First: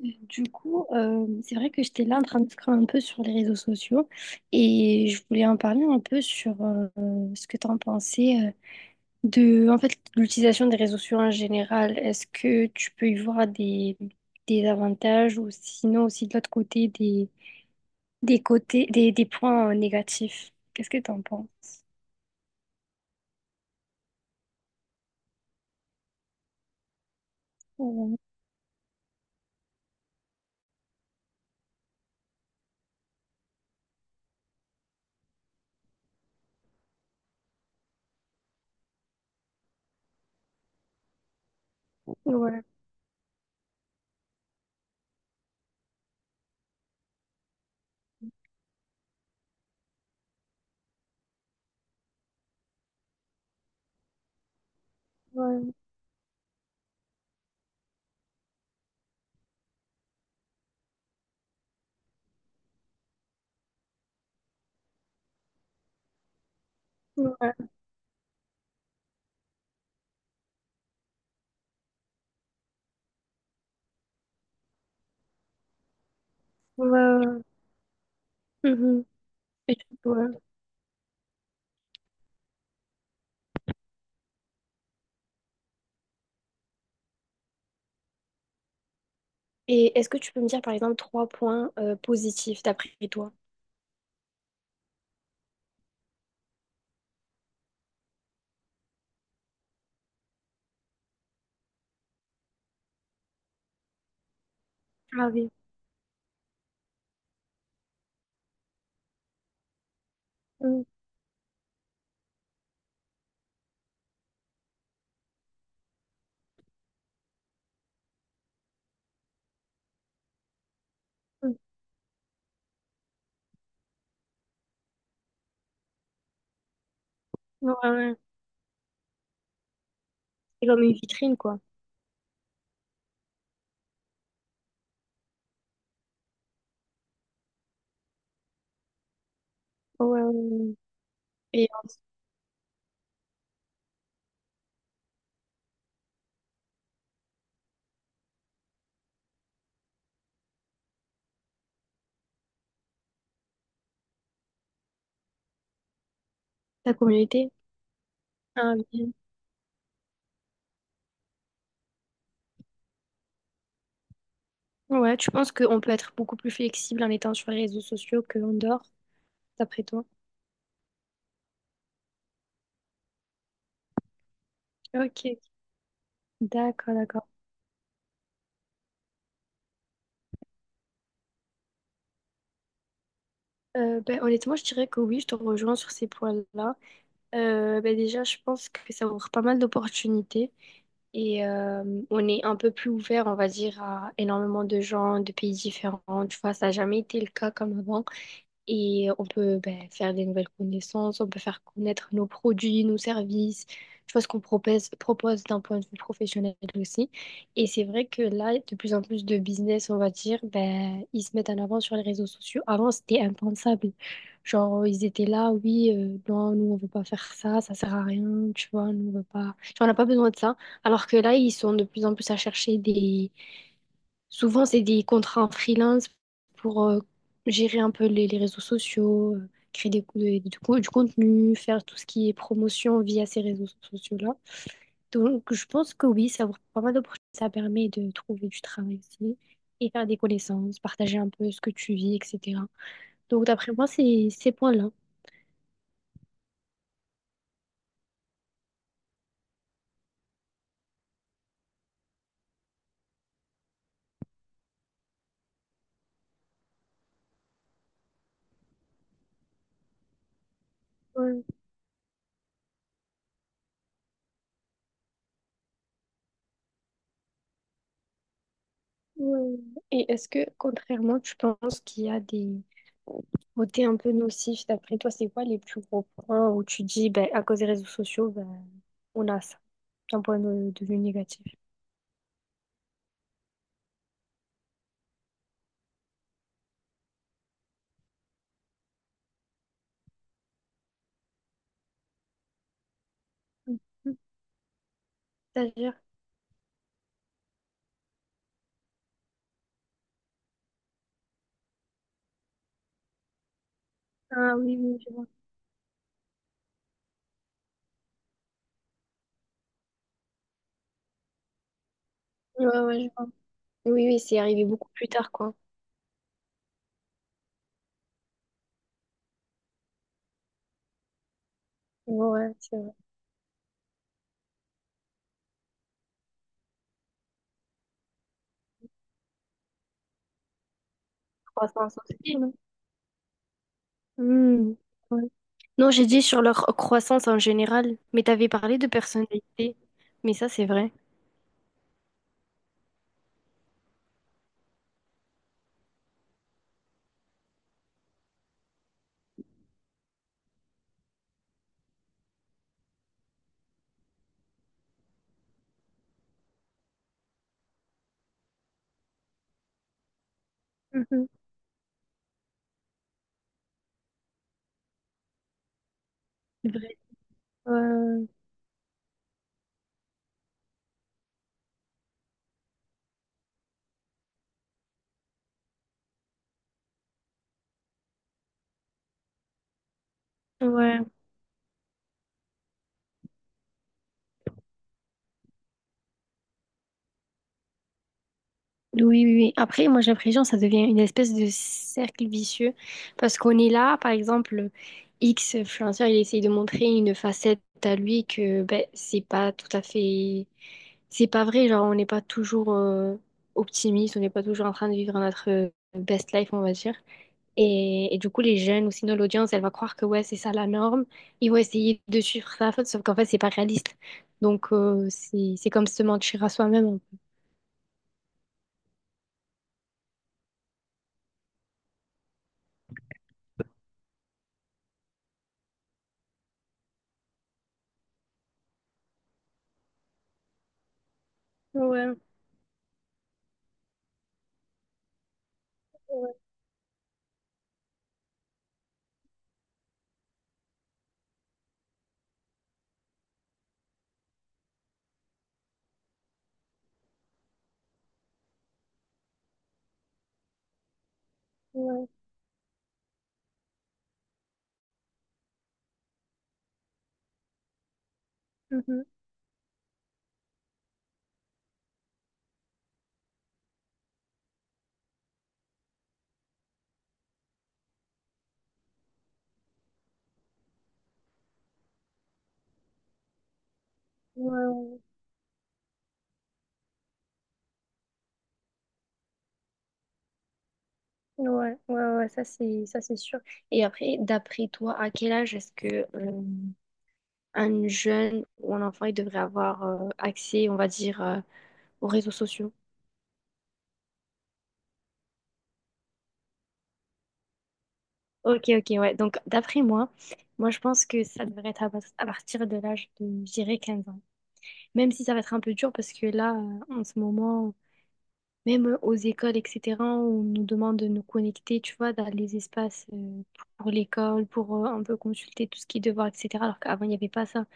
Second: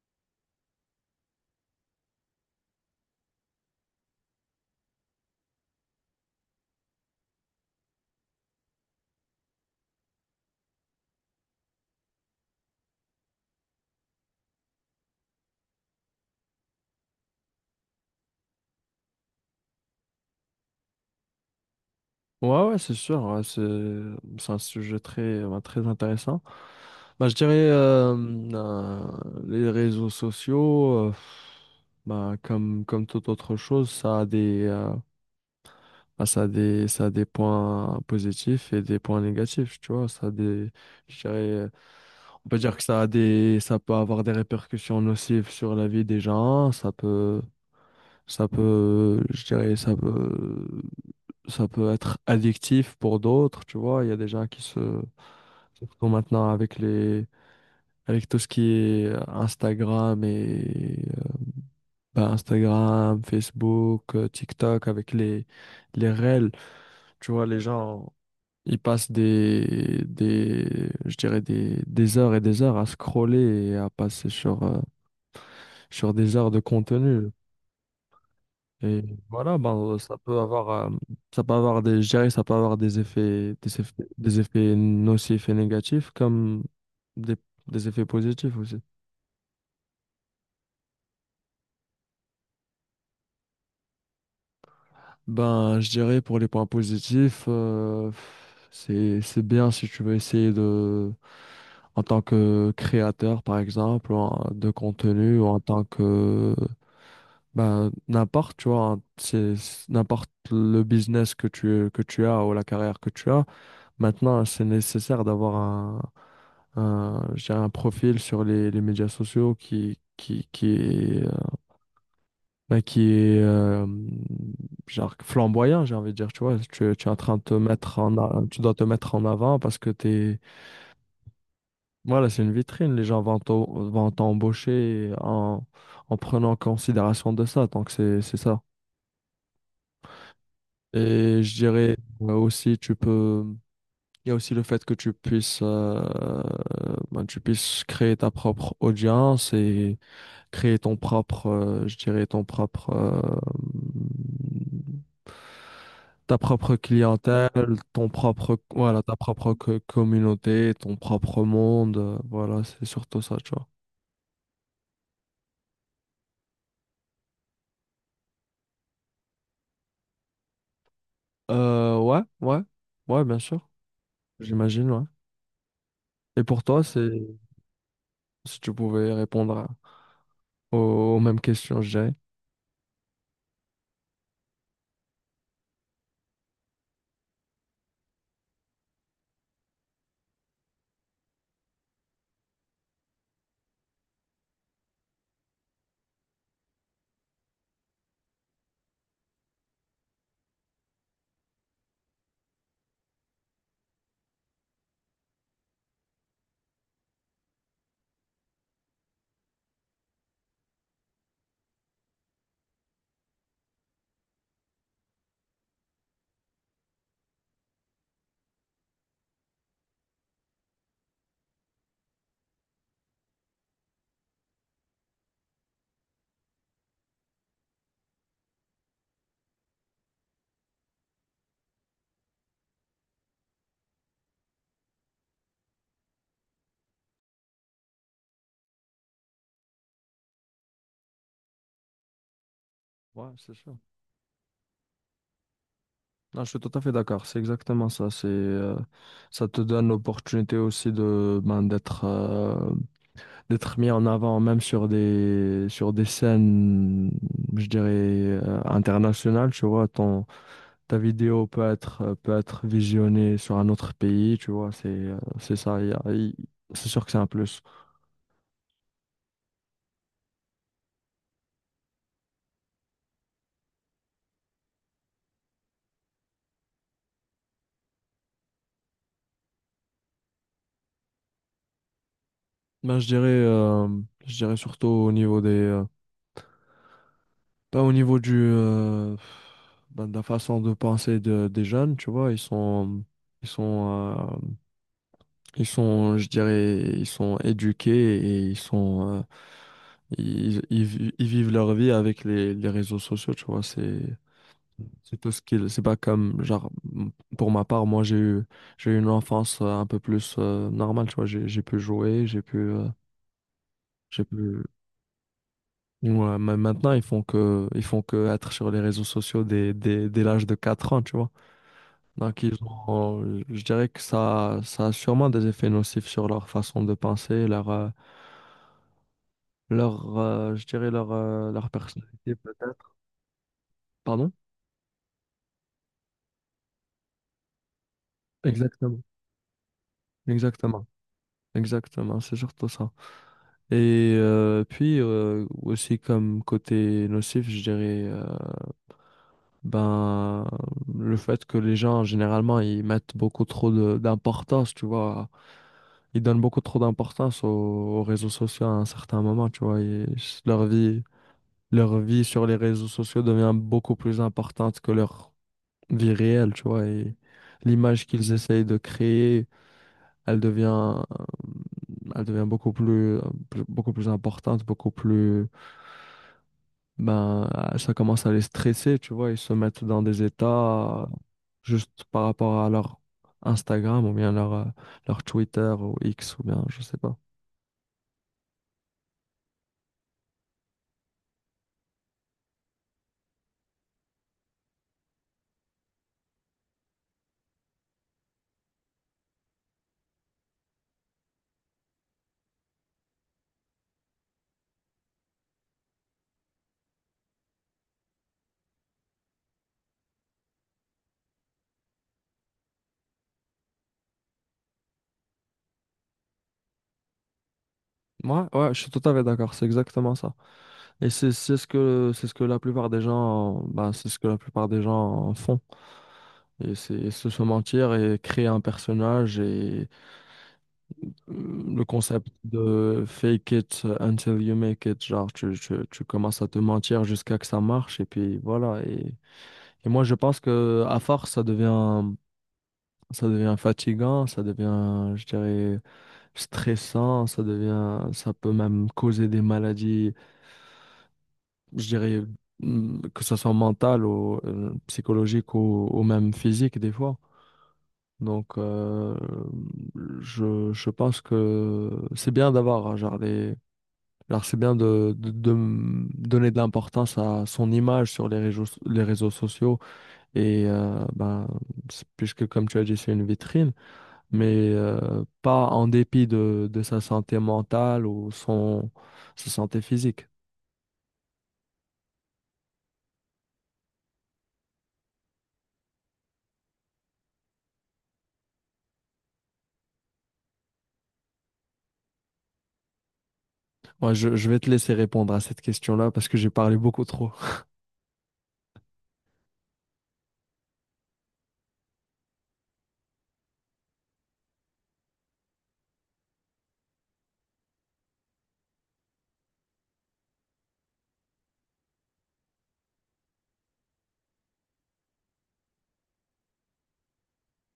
Du coup, c'est vrai que j'étais là en train de scroller un peu sur les réseaux sociaux, et je voulais en parler un peu sur ce que tu en pensais, de, en fait, l'utilisation des réseaux sociaux en général. Est-ce que tu peux y voir des avantages, ou sinon aussi, de l'autre côté, des points négatifs? Qu'est-ce que tu en penses? Ouais, ouais, c'est sûr. Ouais, c'est un sujet très, bah, très intéressant. Bah, je dirais Ouais, euh, les réseaux sociaux, bah, comme toute autre chose, ça a des points positifs et des points négatifs, tu vois. Ça a des, je dirais, On peut ouais, dire que ça peut avoir des répercussions nocives sur la vie des gens. Ça peut, je dirais, ça peut Ça peut être addictif pour d'autres, tu vois. Il y a des gens qui se, ouais, surtout maintenant avec avec tout ce qui est Instagram et, ben, Instagram, Facebook, TikTok, avec les reels, tu vois, les ouais, gens, ils passent des heures et des heures à scroller et à passer sur, sur des heures de contenu. ouais. Et Mhm. voilà, Et, ben, ouais. Ça peut avoir des, je dirais, ça peut avoir des effets nocifs et négatifs comme des, des effets positifs aussi. Et est-ce que tu peux me dire par exemple trois points positifs d'après toi? Ben, je dirais pour les points positifs, c'est bien si tu veux essayer de, en tant que créateur, par exemple, ou de Ah contenu, ou oui. en tant que, ben, n'importe, tu vois, n'importe le Mm, business que que tu as ou la carrière que tu as. Maintenant, c'est nécessaire d'avoir je dirais un profil sur les médias sociaux qui est, mm. Qui est genre flamboyant, j'ai envie de dire, tu vois, tu es en train de te Ouais, mettre ouais. en, tu dois te mettre en avant parce que t'es, C'est comme une vitrine, quoi. voilà, c'est une vitrine, les gens vont t'embaucher en en prenant en considération de ça, donc c'est ça. Ouais, ouais, ouais. Et je Et dirais aussi, tu peux. Il y a aussi le fait que tu puisses, ben, tu puisses créer ta propre audience et créer ton propre, ta propre ta clientèle, communauté. ton propre, Ah voilà, oui. ta propre communauté, ton propre monde. Voilà, c'est surtout ça, tu vois. Ouais, tu penses qu'on peut être beaucoup plus flexible en étant sur les réseaux sociaux qu'en dehors, d'après toi? Ouais, ouais, ouais, bien sûr, j'imagine, ouais. Ok, Et pour toi, d'accord, c'est d'accord. si tu pouvais répondre à- aux mêmes questions, je dirais. Ben, honnêtement, je dirais que oui, je te rejoins sur ces points-là. Ben, déjà, je pense que ça ouvre pas mal d'opportunités, et on est un peu plus ouvert, on va dire, à énormément de gens, de pays différents. Tu vois, ça n'a jamais été le cas comme avant. Et on peut, ben, faire des nouvelles connaissances, on peut faire connaître nos produits, nos services, tu vois, ce qu'on propose, propose d'un point de vue professionnel aussi. Et c'est vrai que là, de plus en plus de business, on va dire, ben, ils se mettent en avant sur les réseaux sociaux. Avant, c'était impensable. Genre, ils étaient là, oui, non, nous, on veut pas faire ça, ça sert à rien, tu vois, nous, on veut pas. Genre, on n'a pas besoin de ça. Alors que là, ils sont de plus en plus à chercher des. Souvent, c'est des contrats en freelance pour gérer un peu les réseaux sociaux, créer du contenu, faire tout ce qui est promotion via ces réseaux sociaux-là. Donc, je pense que oui, ça ouvre pas mal d'opportunités. Ça permet de trouver du travail aussi, et faire des connaissances, partager un peu ce que tu vis, etc. Ouais, Donc, c'est d'après sûr. moi, c'est ces points-là. Non, je suis tout à fait d'accord, c'est exactement ça. C'est, ça te donne l'opportunité aussi de, ben, d'être mis en avant, même sur sur des scènes, je dirais, internationales, tu vois. Ton, ta vidéo peut être visionnée sur un autre pays, tu vois. C'est ça, il y a- il- c'est sûr que c'est un plus. Ouais. Et est-ce que, contrairement, tu penses qu'il y a des côtés un peu nocifs? D'après toi, c'est quoi les plus gros points où tu dis, ben, à cause des réseaux sociaux, ben, on a ça, d'un point de vue négatif? Ben, je dirais, surtout au niveau des, au niveau du, bah, de la façon de penser des jeunes, tu vois, ils Mhm. sont, euh, ils C'est-à-dire? sont, je dirais, ils sont éduqués et ils sont, ils vivent leur vie avec les réseaux sociaux, tu vois, Ah oui, oui, je c'est vois. tout ce qu'ils, c'est pas comme, genre, m- pour ma part, moi, j'ai eu une enfance un peu plus normale, tu vois, j'ai pu jouer, j'ai pu, Ouais, ouais, je vois. Oui, oui, j'ai c'est pu, arrivé beaucoup plus tard, quoi. Ouais, mais maintenant, ils font que être sur les réseaux sociaux dès l'âge de 4 ans, tu vois. Donc, ils Ouais, c'est vrai. ont, je dirais que ça a sûrement des effets nocifs sur leur façon de penser, leur, leur, je dirais leur, leur Croissance aussi, personnalité, non? peut-être. Pardon? Hmm. Ouais. Non, j'ai dit sur leur croissance en général, mais t'avais parlé de Exactement. personnalité. Mais ça, c'est Exactement. vrai. Exactement, c'est surtout ça. Et aussi comme côté nocif, je dirais, ben, le fait que les gens, généralement, ils mettent beaucoup trop d'importance, tu vois, ils donnent beaucoup trop d'importance aux, aux réseaux sociaux à un certain moment, tu vois. Et Mhm. leur vie sur les réseaux sociaux devient beaucoup plus importante que leur vie réelle, tu C'est vois. vrai. Et l'image Euh, qu'ils essayent de créer, elle devient, euh, elle devient beaucoup plus, beaucoup plus importante, beaucoup plus, ben, ça commence à les stresser, tu vois. Ils se mettent dans des états ouais. Juste par rapport à leur Instagram ou bien leur, leur Twitter ou X ou bien, je sais pas. Oui, oui, oui. Après, moi, j'ai l'impression que ça devient une espèce de cercle vicieux, parce qu'on est là, par exemple, X influenceur, il essaye de montrer une facette à lui que, ben, c'est pas tout à fait. C'est pas vrai, genre on n'est pas toujours optimiste, on n'est pas toujours en train de vivre notre best life, on va dire. Et du coup, les jeunes ou sinon l'audience, elle va croire que ouais, c'est ça la norme. Ils vont essayer de suivre ça, sauf qu'en fait, c'est pas réaliste. Donc, c'est comme se mentir à soi-même. Moi ouais, je suis tout à fait d'accord, c'est exactement ça. Et c'est ce que la plupart des gens bah, c'est ce que la plupart des gens font. Et c'est se mentir et créer un personnage et le Ouais, concept de fake it until you make it, genre tu ouais, commences à te mentir jusqu'à que ça marche et puis voilà. Et moi je pense que à force ça devient fatigant, ça devient je dirais stressant, ça peut même causer des maladies je ouais, dirais, mm, que ce soit mental ou psychologique ou même physique des fois. Donc, mhm, je pense que c'est bien d'avoir, hein, genre, c'est bien de, donner de l'importance à son image sur les réseaux sociaux. Et, ben, c'est- puisque, comme tu as dit, c'est une vitrine, mais ouais, pas en dépit de sa santé mentale ou son, sa santé physique. ouais, ouais, ouais, ouais, ça c'est sûr. Et après, d'après toi, à quel âge est-ce que un jeune ou un enfant il devrait avoir accès, on va dire, aux réseaux sociaux? Ouais, je vais te laisser répondre à cette question-là parce que j'ai parlé beaucoup trop. Ok, ok, ouais. Donc, d'après moi, moi, je pense que ça devrait être à, pas- à partir de l'âge de, je dirais, 15 ans. Même si ça va être un peu dur, parce que là, en ce moment, même aux écoles, etc., on nous demande de nous connecter, tu vois, dans les espaces pour l'école, pour un peu consulter tout ce qui est devoir, etc. Alors qu'avant, il n'y avait pas ça.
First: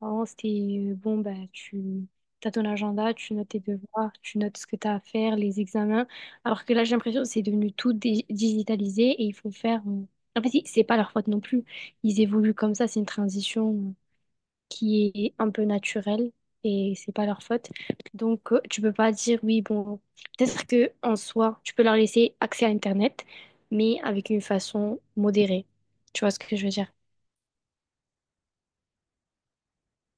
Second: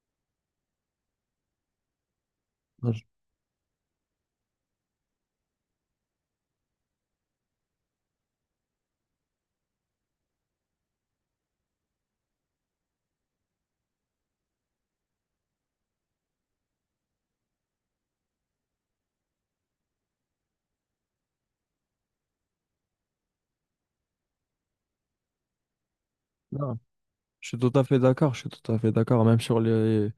Avant, c'était bon, bah, tu as ton Non, je agenda, tu notes tes devoirs, tu notes ce que tu as à faire, les examens. Alors que là, j'ai l'impression que c'est devenu tout digitalisé, et il faut faire. En fait, c'est pas leur faute non plus. Ils évoluent comme ça, c'est une transition qui est un peu naturelle, et c'est pas leur faute. Donc, tu peux pas dire oui, bon, peut-être que en soi, tu peux leur laisser accès à Internet, mais avec une façon modérée. Tu vois ce que je veux non, dire? je suis tout à fait d'accord, je suis tout à fait d'accord. Même sur les...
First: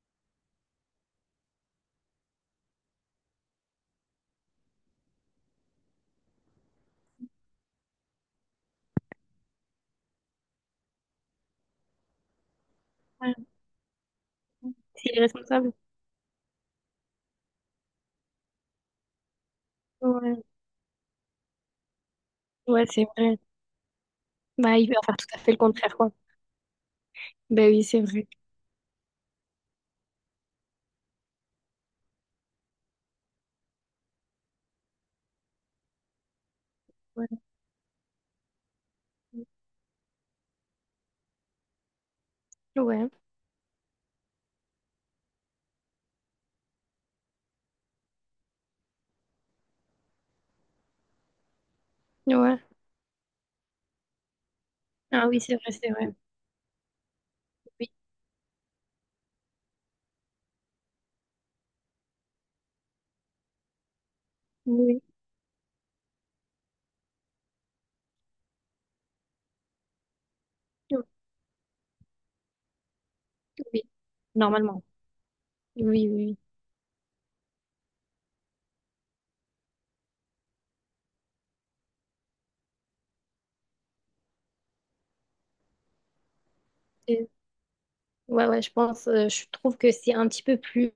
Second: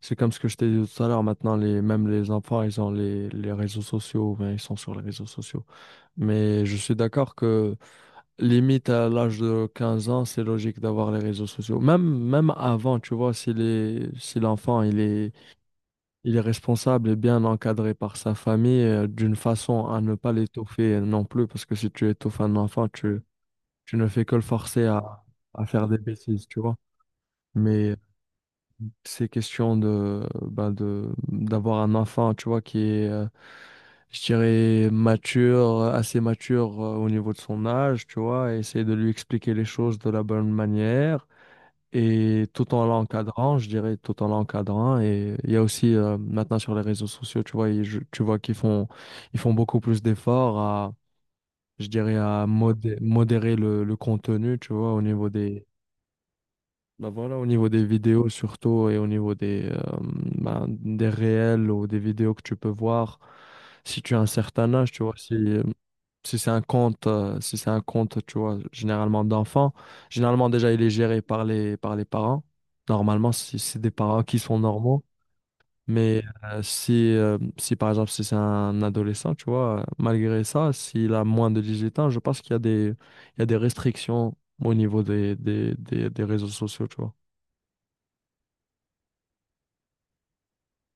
C'est comme ce que je t'ai dit tout à l'heure, maintenant, les... même les enfants, ils ont les réseaux sociaux, ben ils sont sur les réseaux sociaux. Mais je suis d'accord que limite à l'âge de 15 ans, c'est logique d'avoir les réseaux sociaux. Même avant, tu vois, Ouais. si les... si l'enfant, C'est irresponsable. il est responsable et bien encadré par sa famille, d'une façon à ne pas Ouais, l'étouffer non plus, parce que si tu étouffes un ouais, enfant, c'est tu vrai. tu ne fais que le Bah, forcer il va faire tout à fait le à faire contraire, des quoi. bêtises, tu vois. Bah oui, Mais c'est vrai. c'est question de, d'avoir un enfant, tu vois, qui est, je dirais, assez mature au Ouais. niveau de son âge, tu vois, et essayer de lui expliquer les choses de la bonne manière. Et tout en Ouais. l'encadrant, je dirais, tout en l'encadrant. Et il y a aussi maintenant sur les réseaux sociaux, tu vois, tu vois qu'ils font, ils font beaucoup plus d'efforts à, je dirais, à Ouais. Modérer le contenu, tu vois, au Ah niveau oui, c'est des, vrai, c'est vrai. bah voilà, au niveau des Oui. vidéos surtout et au niveau des, bah, des réels ou des vidéos que tu peux voir, si tu as un certain âge, Oui. tu vois, si, si c'est un compte, tu vois, généralement d'enfants, généralement déjà il est Oui. géré par par les parents, normalement si c'est Oui. des parents qui sont Normalement. normaux, Oui, oui. mais Oui. Si, si par exemple si c'est un adolescent, tu vois, malgré ça, s'il a moins de 18 ans, je pense qu'il y a il y a des restrictions au niveau des réseaux sociaux, tu vois. Et- Ouais, ouais, je pense, je trouve que c'est un petit peu plus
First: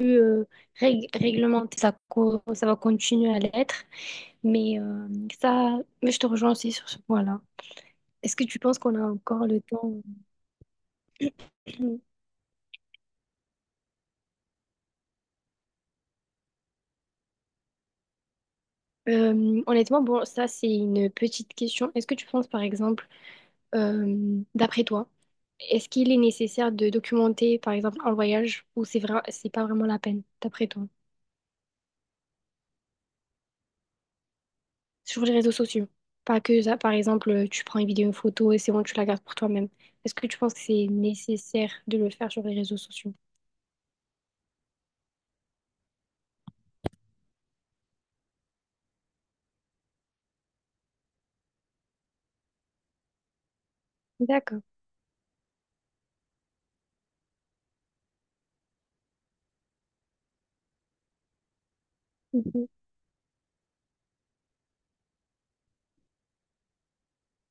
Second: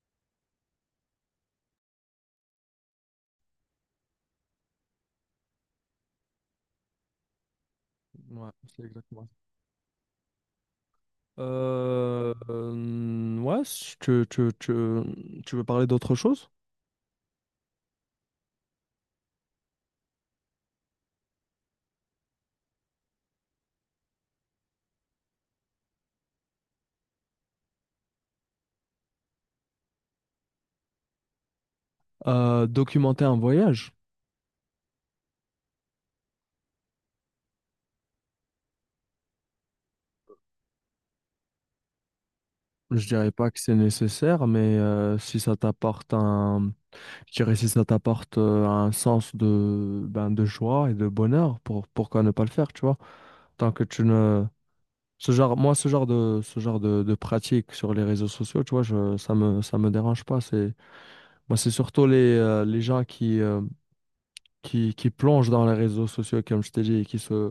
euh, réglementé. Ça va continuer à l'être. Mais euh, mais je te rejoins aussi sur ce point-là. Est-ce que Ouais, tu penses c'est qu'on a exactement encore le temps? ça. Ouais, si tu veux parler d'autre chose? Honnêtement, bon, ça, c'est une petite question. Est-ce que tu penses, par exemple. D'après toi, est-ce qu'il est nécessaire de documenter, par exemple, un voyage, ou c'est vrai, c'est pas vraiment la peine d'après toi, Documenter un voyage. sur les réseaux sociaux? Pas que ça, par exemple, tu prends une vidéo, une photo et c'est bon, tu la gardes pour toi-même. Est-ce que tu penses que c'est nécessaire de le faire sur les réseaux Je sociaux? dirais pas que c'est nécessaire, mais si ça t'apporte un, je dirais si ça t'apporte un sens de, ben, de joie et de bonheur, pourquoi ne pas le faire, tu vois? Tant que tu ne, D'accord. ce genre, moi, de pratique sur les réseaux sociaux, tu vois, je, ça me dérange pas. C'est, moi, c'est surtout Mhm. les gens qui, qui plonge dans les réseaux sociaux, comme je t'ai dit, et qui se,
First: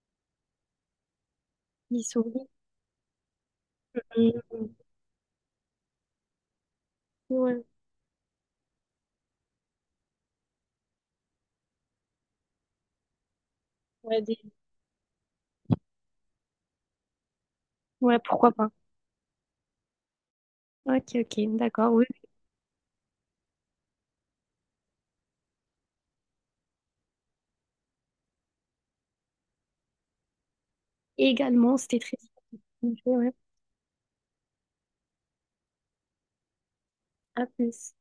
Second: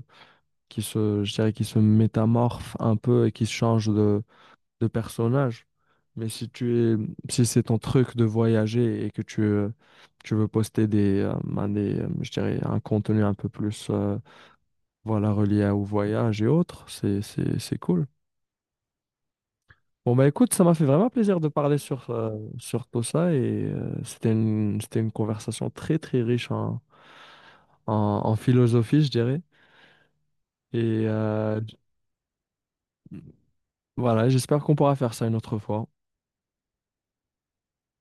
qui se Ils sont... métamorphe un peu et qui se change Mhm. de personnage. Mais si tu es, si c'est Ouais. ton truc de voyager et que tu, tu veux poster des, un contenu un peu plus, Ouais, voilà, relié à- au voyage et autres, c'est cool. ouais, pourquoi pas. Bon, bah écoute, ça m'a fait vraiment Ok, ok, plaisir de parler d'accord, oui. sur, sur tout ça et c'était une conversation très, très riche en, en, en philosophie, je dirais. Et Également, c'était très... Ouais. voilà, j'espère qu'on pourra faire ça une autre fois. À plus.